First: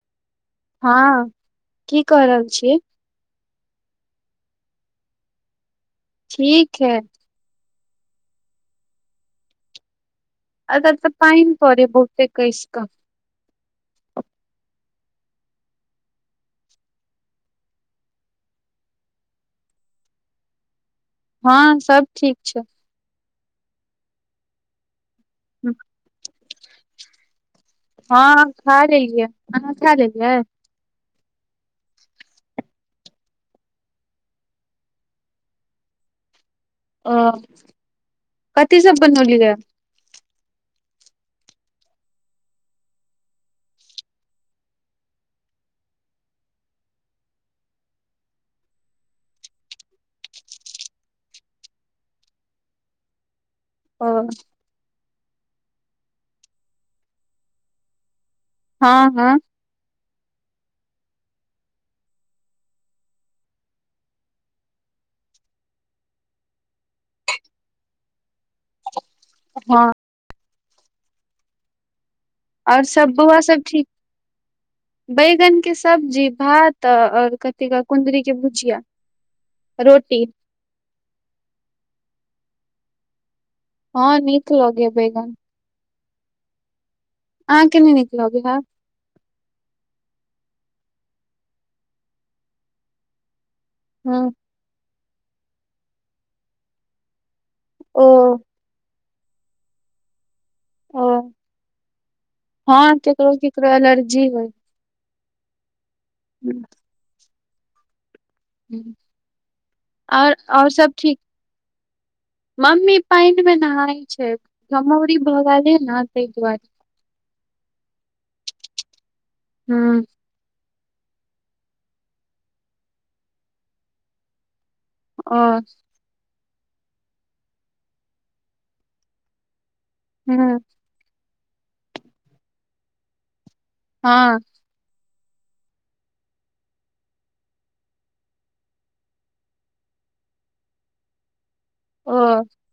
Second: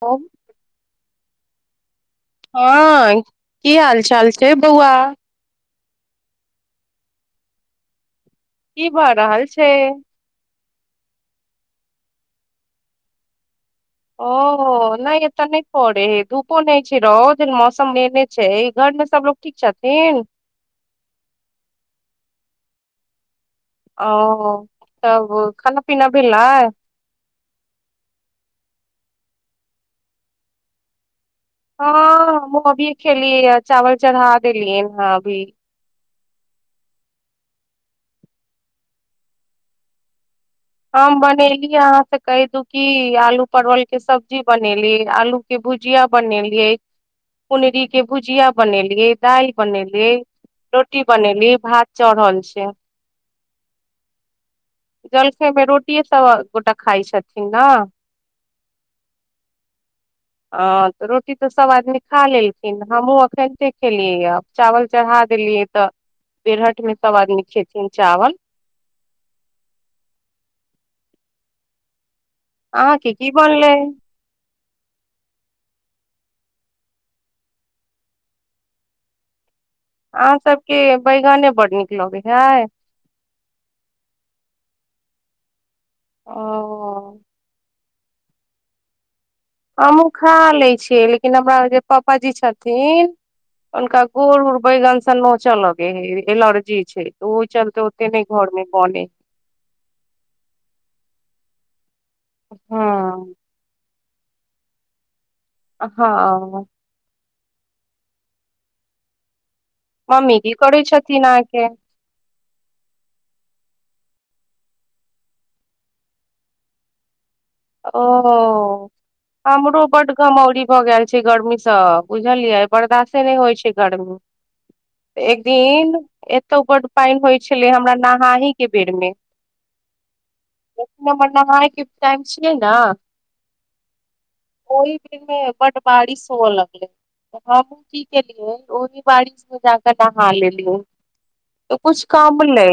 आ हँ कि करल हँ की हाल चाल छै बौआ ठीक है की भऽ रहल छै आ त तऽ पानि परइ है बहुते कइसक ओ नहि एतऽ नहि पड़ेे धूपो नहि छै रह मौसम लने छै घर में सबोग ठीक छथिन हँ सब ठीक छै ओ त खाना पीना भेलइ हँ खा लेलियै अहा खा लेलियै हँ हमूँ अभी खेलीए चावल चढ़ा देलिय अभी अ कथी सब बनौली है हम बनेली अहाँ से कहि दू की आलू परवल के सब्जी बनेली आलू के भुजिया बनेलियै कुनरी के भुजिया बनेलियै दाल बनेलियै रोटी बनेली भात चढ़ल छै ह जलखइ मे रोटिए सब गोटा खाय छथिन ने हँ हँ ह तऽ रोटी तऽ सब आदमी खा लेलखिन हमहहुँ एखनिते खेलियै चावल चढ़ा देलियै तऽ पेरहठ में सब आदमी खेथिन चावल हँ आओर अहाँ सब के की बुआ सब बनलै ठीक बैगन के सब्जी भात और कथी कह कुन्दरी के भुजिया रोटी अहाँ सबके बैगने बड़ नीक लगे हय हँ नीक लगे बैगन ओ आह कनी निकलाग इ है हमहूँ खा लै छियै लेकिन हमरा जे पापाजी छथिन हुनका ह गोड़ उड़ बैगनसँ नोचऽ लगे है एलर्जी छै चलते ओ होते नहि घर में बोने ओ हँ केकरो केकरो एलर्जी होय हँ हुँ मम्मी की करी छथिन अहा के मम्मी पानि मे नहाय छै घमउरी भ गेल रहै न तहि दुआरे ओ हमरो हूं बड्ड घमौरी भऽ गेल छै गर्मीसँ बुझलियै बर्दाशे नहि होइ छै गर्मी ओ एक दिन एतौ बड्ड पानि होइ छलै हमरा नहाय के बेर मे हूँ हमर नहायके टाइम छियै ने हँ ओहि बड्ड बारिश हुअ लगलै हमूँ की केलियै ओहि बारिश मे जाकऽ नहा लेलियै त कुछ ओ कम ले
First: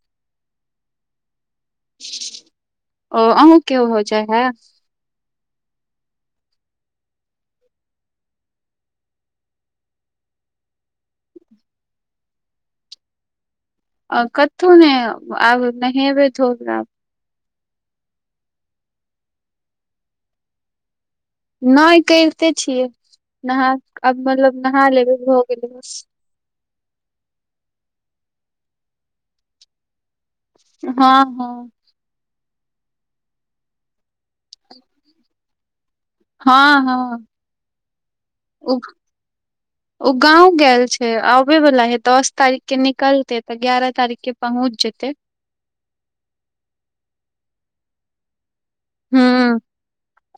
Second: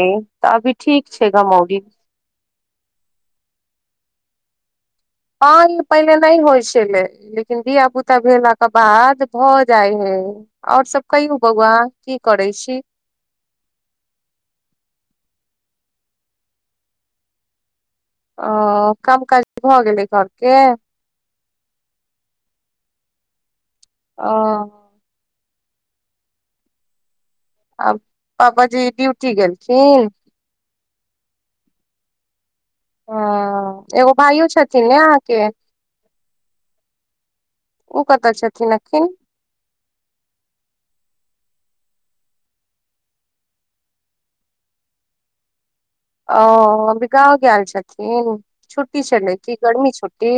तऽ अभी ठीक छै घमाौरी ओ अह के हो जाय हाय हँ ई पहिनेे नहि होइ छलै लेकिन धिया पुता भेलाके बाद भऽ जाइ हइ आओर सब कहियौ बौआ की करै छी अ कथहु ने आब नहेबे धोबबै आब ओ काम काज भऽ गेलै घरके नहि करिते छियै नहा आब ओ मतलब नहा लेबै भऽ गेलै बस आ पापाजी ड्यूटी गेलखिन हँ हँ हँ एगो भाइयो छथिन ने अहाँके हँ हँ ओ कतह छथिन अकिन ह [inaudible] ओ गाँंव गेल छै आबे वाला हे दस तारीख के निकलते तऽ ग्यारह तारीख के पहुँच जेते ओ अभी गाँंव गेल छथिन छुट्टी छलै की हूं गर्मी छुट्टी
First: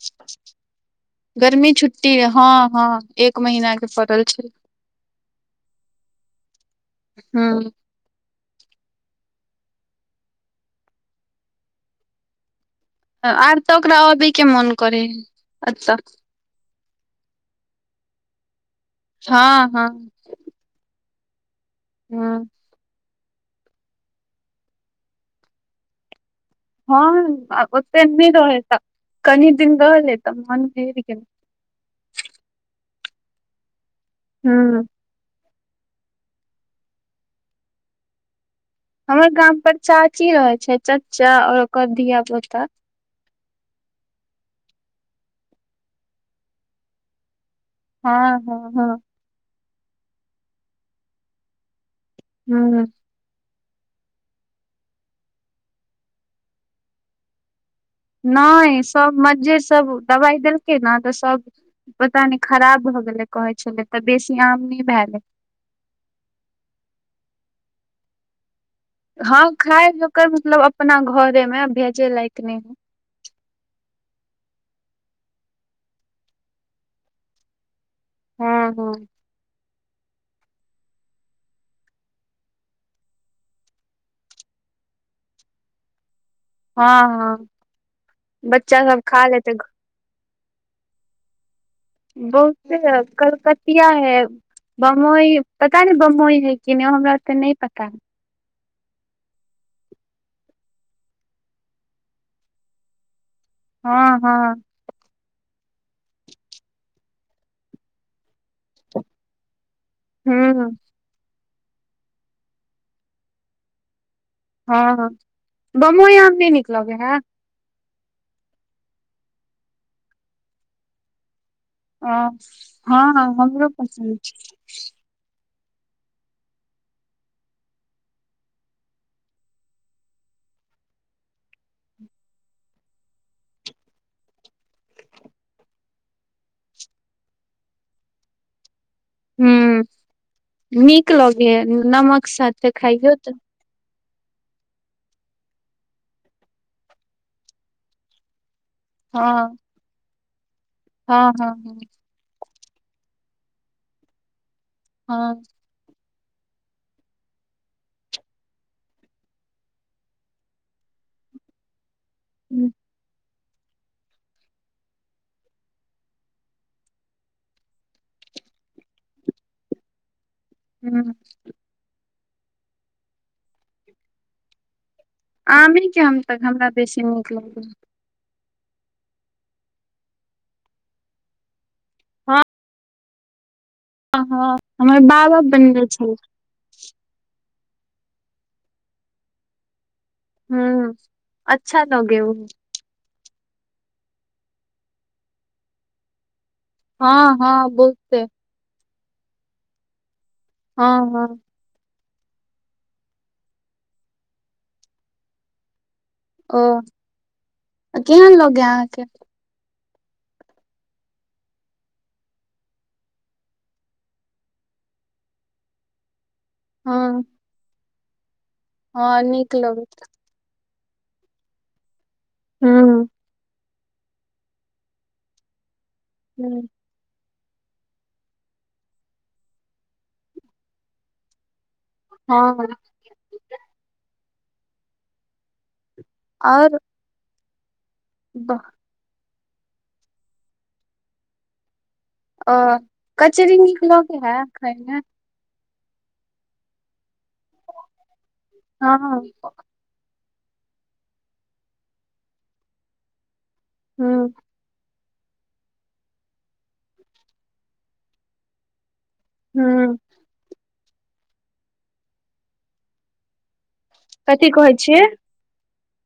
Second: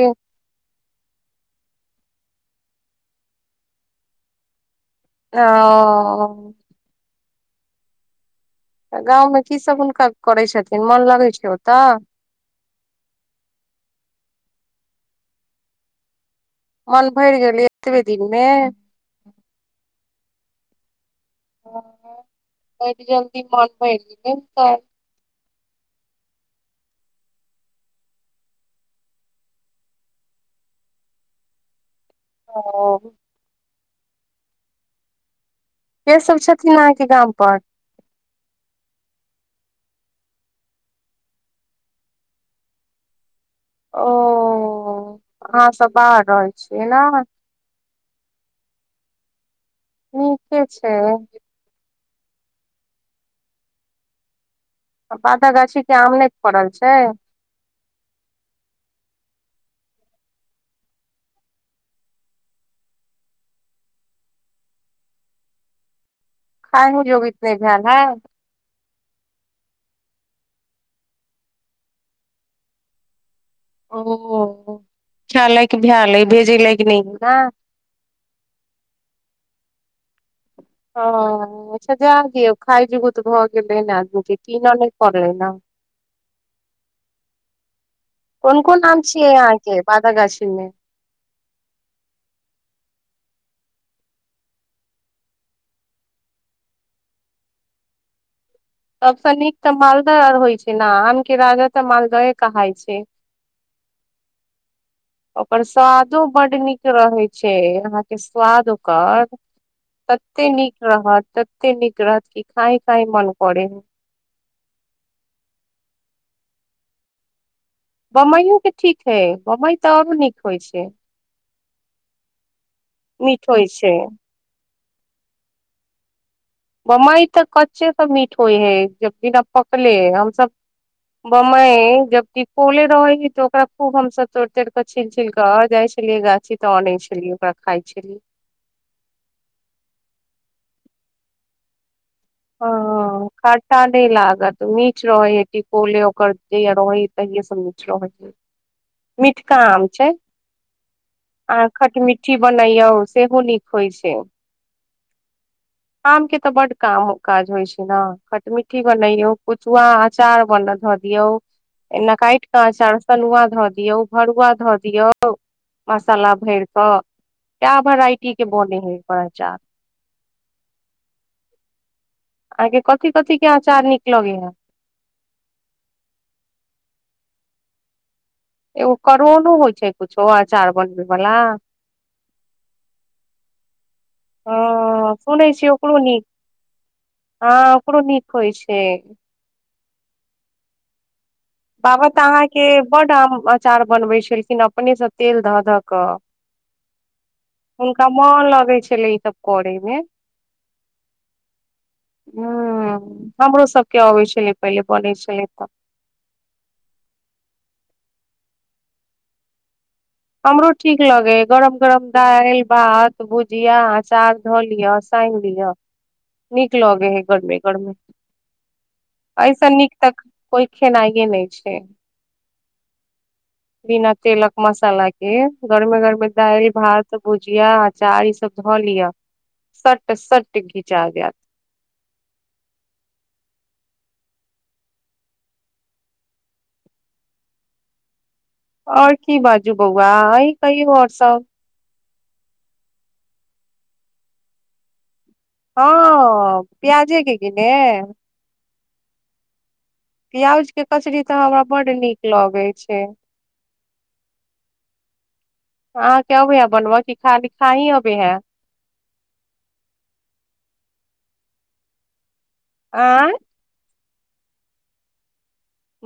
गर्मी छुट्टी हँ हँ एक महीना के पड़ल छै ओ हुँ गाँवमे की सब हुनका करै छथिन मोन लगै छै ओतऽ आर तऽ ओकरा अभी के मन करै हइ एत्त मन भरि गेलै एतबे दिनमे हँ हँ हुँ मन भ नहि त [inaudible] हँ ओते नहि रहे तऽ कनी दिन रहले तऽ मन भर गेल ओ हुँ के सब छथिन अहाँके गाम पर हमर गाम पर चाची रहे छै चाचा आऔर ओकर धिया पुता ओ अहाँ सब बाहर रहल छीयै ने हँ हँ हँ उ कै छै हुँ बादअ गाछी के आम नहि फड़ल छै नहि सब मजजर सब दबाइ देलकै ने तऽ सब पता नहि खराब भऽ गेलै कहै छलै तऽ बेसी आम नहि भए गेलै खाए जोगीत नहि ध्यान हँ हँ खाय जकर मतलब अपना घरे मे भेजे लायक नहि ह ओ खाय लायक भैल है भेजे लायक नहि है न हँ हँ ह अच्छा जा दियौ खाइ जग त भऽ गेलै ने आदमी के कीनऽ नहि पड़ले ने हँ हँ कोन बच्चा कोन आम सब छिय खा लेतै यहाँ के बाद गाछी मे बहुते कलकतिया है बम्बई पता न बम्बई है कि ने हमरा ओते नहि पता है सबस नीक तऽ मालदाह आर होइ छै ने आम के राजा तऽ मालदहे कहलाई छै हँ हँ ओकर स्वादो बड्ड नीक रहै छै अहाँके स्वाद ओकर तते हूँ नीक रहत तते नीक रहत कि खााय खााय मन करे हँ बमबइ आम नहि नीक लगै है बम्बइयो के ठीक है बम्बई तऽ अब नीक होइ छै ओ हँ हँ मीठ होइ हमरो छै पसन्द छै बम्बाई तऽ कच्चे सब मीठ होइ है जब बिना पकले ह हमस बम्बई जब क कोले रहे ह तो ओकरा खूब हमस तोड़ तोड़ के छील छिल के जाय छै छलै गाछी तऽ अने छली ओकरा खाय छलै ह नीक लगे नमक साथे खाइयौ तऽ अ टा नहि लागत नीच रहे ह टिकोले ओकर रहै तहिये सब नीच रहै [inaudible] मिटका आम छै हँ हँ आ हँ खट पुठी बनैयौ सेहो नीक होइ छै हँ आम के तऽ बड्ड काम हो काज होइ छै नऽ खटमीट्ठी बनैयौ कुचुआ अचार बन-धऽ दियौ एना काइट कऽ हूँ अचार तनुआ धऽ दियौ भरुआ धऽ दियौ मसाला भर कऽ क्य भराइटी के बोने है हू आहाँके कथि कथी के अचार निक लगे हे आमे के हम तक हमरा बेसी नीक लै एगो करोनो होइ छै कुछो अचार बनबै बला हँ हमर हँ बाबा सुनै छिय बनने ओकरो छलखिन नीक हँ ओकरो नीक होइ छै हू बाबा तऽ अहाँके बड्ड आम अचार बनबै छलखिन अपनेसँ तेल धऽ धऽ कऽ हँ हँ हुनका बहुते मन लगै छलै ईसभ करयमे हँ हँ ह हमरो सबके अबै छलै पहिले बनै छलै तऽ ओ केहेन लगे अहाँके हमरो ठीक लगे गरम गरम दालि भात भुजिया अचार धऽ लिअ साइन दियौ नीक लगे है हँ गरमे गरमे हँ ऐसा नीक लगैत तक कोइ खेनाइे नहि छै हँ बिना तेलक मसाला के गरमे गरमे हूँ दालि भात भुजिया अचार ई सब ध लियअ सट सट खिचा गत हँ आऔर वाह आओर की बाजू बौआ अइ कहियो आओर सब अ कचरी नीक लागेय हाय खायमे हँ पिआज कि कि ने हँ प्याज के कचरी तऽ हमरा बड्ड नीक लगैत छै हँ अहाँ के अबै है बनबऽ क खाली खा ही अबे हाय हुँ आँय कथी कहै छियै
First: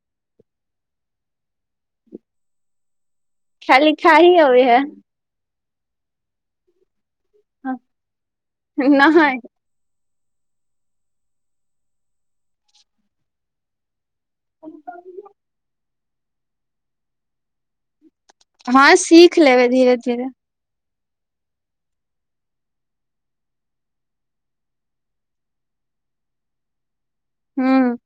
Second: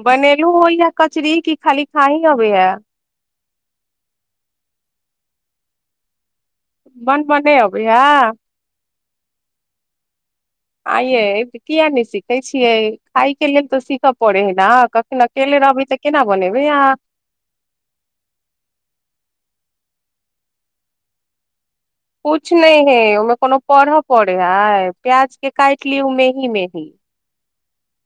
बनेलु हन या कचरी की खाली खाही अबेय या खालि खाही आबैय हाय बनबै नहि अबैय या नहिय आइये किया नहि सीखे छियै खाय के लेल तऽ सीखय पड़े है ने कखनो अकेले रहबे तऽ केना बनबै अहाँ हँ सीख लेबै धीरे धीरे कुछ नहि हे ओहिमे कोनो पढ़ऽ पड़े है प्याज के काट लि मेही मेही हुँ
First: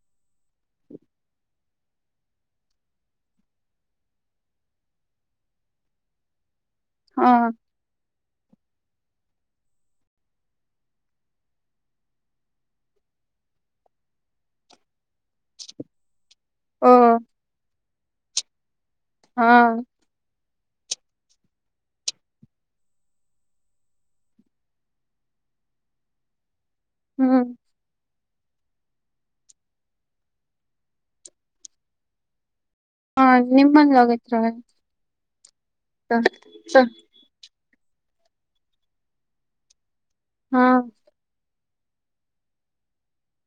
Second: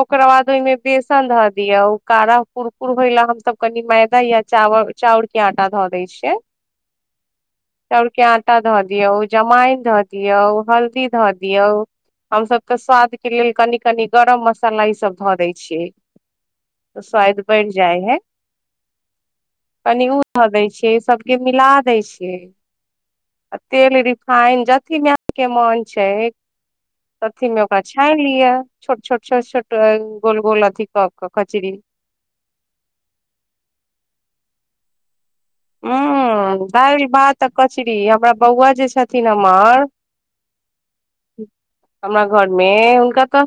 ओकरा बाद ओहिमे बेसन धऽ दियअ ओ कारा कुरकुर होय ला हमस कनि मैदा या चावल चाउर के आटा धो दै छियै हँ चाउरके आटा धऽ दियऔ जमाइन धऽ दियऔ हल्दी धऽ दियऔ हम सभके स्वाद के लेल कनि कनि गरम मसाला ई सब धऽ दै छियै ओ त स्वाद बढ़ जाय हइ हँ कनि ओ ध दै छियै सबके मिला दै छियै आ तेल रिफाइन अथी के मोन छै हूँ अथिमे ओकरा छानि लिअ छोट छोट छोट छोट गोल गोल अधिक कचरी हँ निमन लागैत रहै छै हूँ तऽ दाल भात कचरी हमरा बौआ जे छथिन हमर हँ हमरा घरमे हुनका तऽ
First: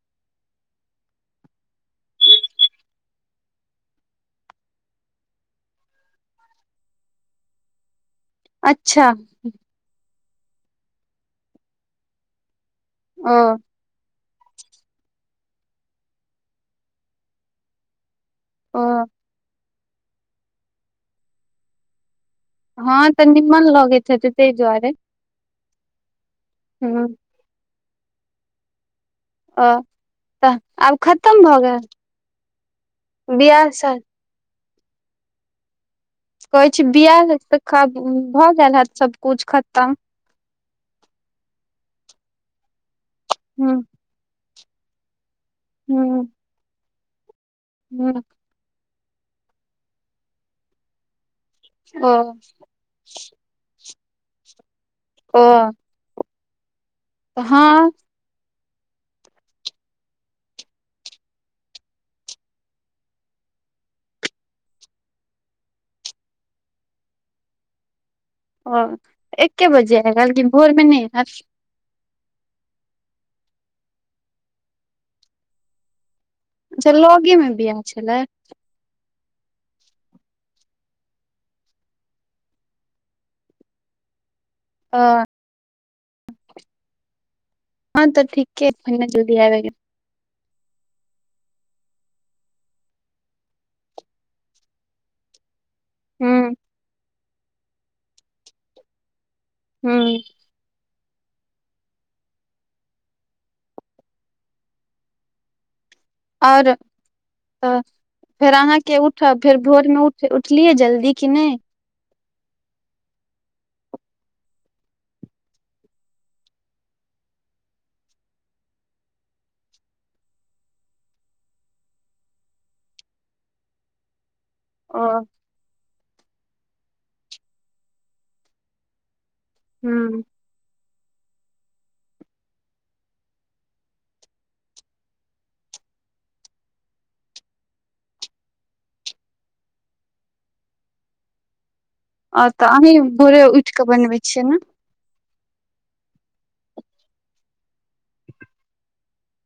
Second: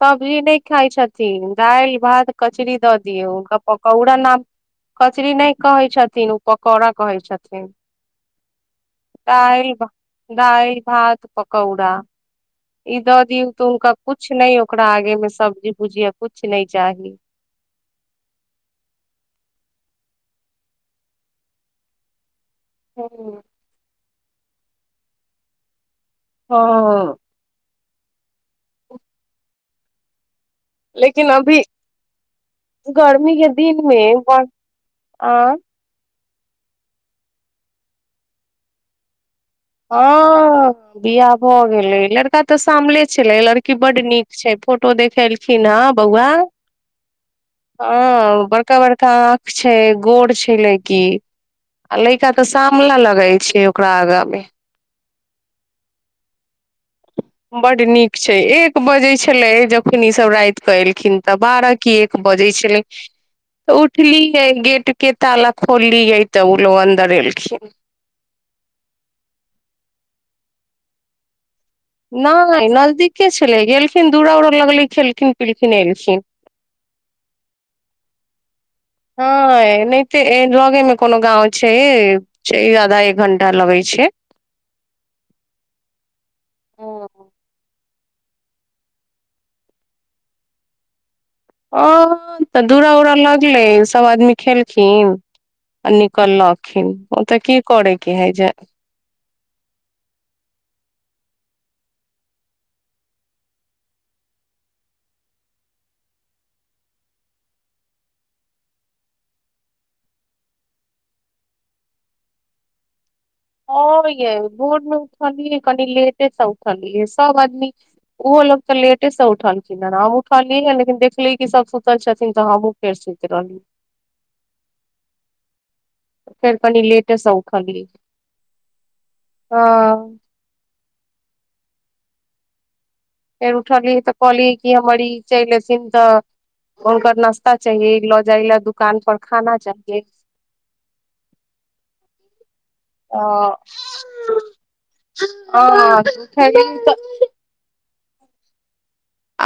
सब्जी नहि खाइ छथिन दालि भात कचरी दऽ दियौ हुनका पकौड़ा नाम कचरी नहि कहै छथिन ओ पकौड़ा कहै छथिन अच्छा दाल दालि भात पकौड़ा ई दऔ इ द ओ दियौ त हुनका कुछ नहि ओकरा आगे मे सब्जी भुजीआ कुछ न चाही ओ हँ तऽ हूँ निमन लगैत छै ताहि दुआरे हूँ ओह ओ तऽ आब लेकिन खतम अभी भऽ गेल गर्मी के बियाह दिन मे शादी ब आ कहै छी बिआह तऽ भऽ गेल हेत सबकुछ खतम हं बियाह भऽ गेले लड़का तऽ सामले छले लड़की हूँ बड नीक छय फोटो देखेलखिन हँ बौआ हूँ हूँ ह बड़का बड़का आँख छै गोर छै लैकी आ ओ लैका तऽ सामला लगैत छै ओकरा आगाँ मे ओ बड हँ नीक छै एक बजै छलै जखन ईसभ रात कऽ एलखिन तऽ बारह की एक बजै छलै उठलीये गेट के ताला खोललीे तऽ ओ लोग अन्दर एलखिन ओ एके बजे ह कलक भोरमे नहि नहि नजदीके छलै गेलखिन दूरा उरा लगले खेलखिन पलखिन एलखिन अच्छा लगे मे बिआह छलै हँ नहि ते लगे मे कोनो गाँंव छै से आधा एक घंटा लगै छै आ हँ तऽ ठीके जल्दी आ गेल ओ तऽ दुरा उरा लगले सब आदमी खेलखिन आ निकल हूँ लखिन ओ तऽ की कर कि हइ जे हँ आओर तऽ फेर अहाँके उठब फेर भोरमेठ उठलियै जल्दी कि नहि ह य बोड मे उठली कनि लेटेसँ उठलियइ सब आदमी ओहो लोक तऽ लेटे से उठलखिन हेँ हम उठलियै हे लेकिन देखली की सभ सुतल छथिन तऽ हमँ फेर शुती ओ फेर कनी लेटेस स उठलि ह हूँ फेर उठलियै तऽ कहलियै कि हमर ई चैल एथिन तऽ हुनकर नाश्ता चाहियइ लए जाय लै दुकान पर खाना चाहियइ आ तऽ अही भोरे उठ कऽ बनबै छियै ने ओ खऽ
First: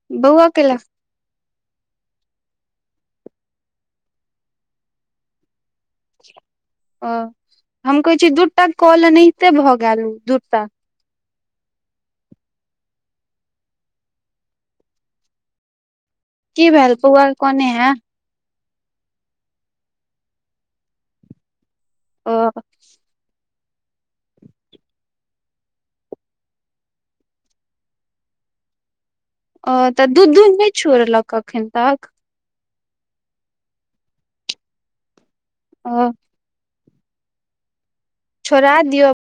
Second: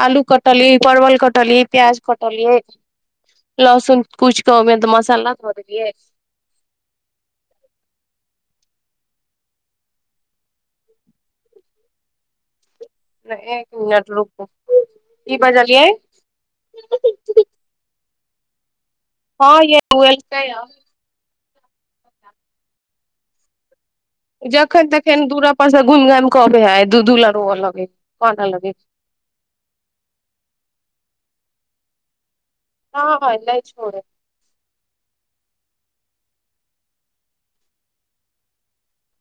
आलू बौआ कटली केलक परवल कटली प्याज कटलिय लसुन कुछि कमे मसाला ध देलियै ओ हम कहै छी दूटा कल एनाहिते भऽ गेल दूटा एक मिनट रुकू कि बजलियै कि भेल पोआ कोने हे हँ यहल [unintelligible] ओ जखन तखन दूरा पर से घुमि घामि क आबै है दू दू ल रोऽ लगेन लगे अ तऽ दू दूध नहि छोड़लक अखन तक हँ हँ इ ल छोड़ै ओ छोड़ा दिअ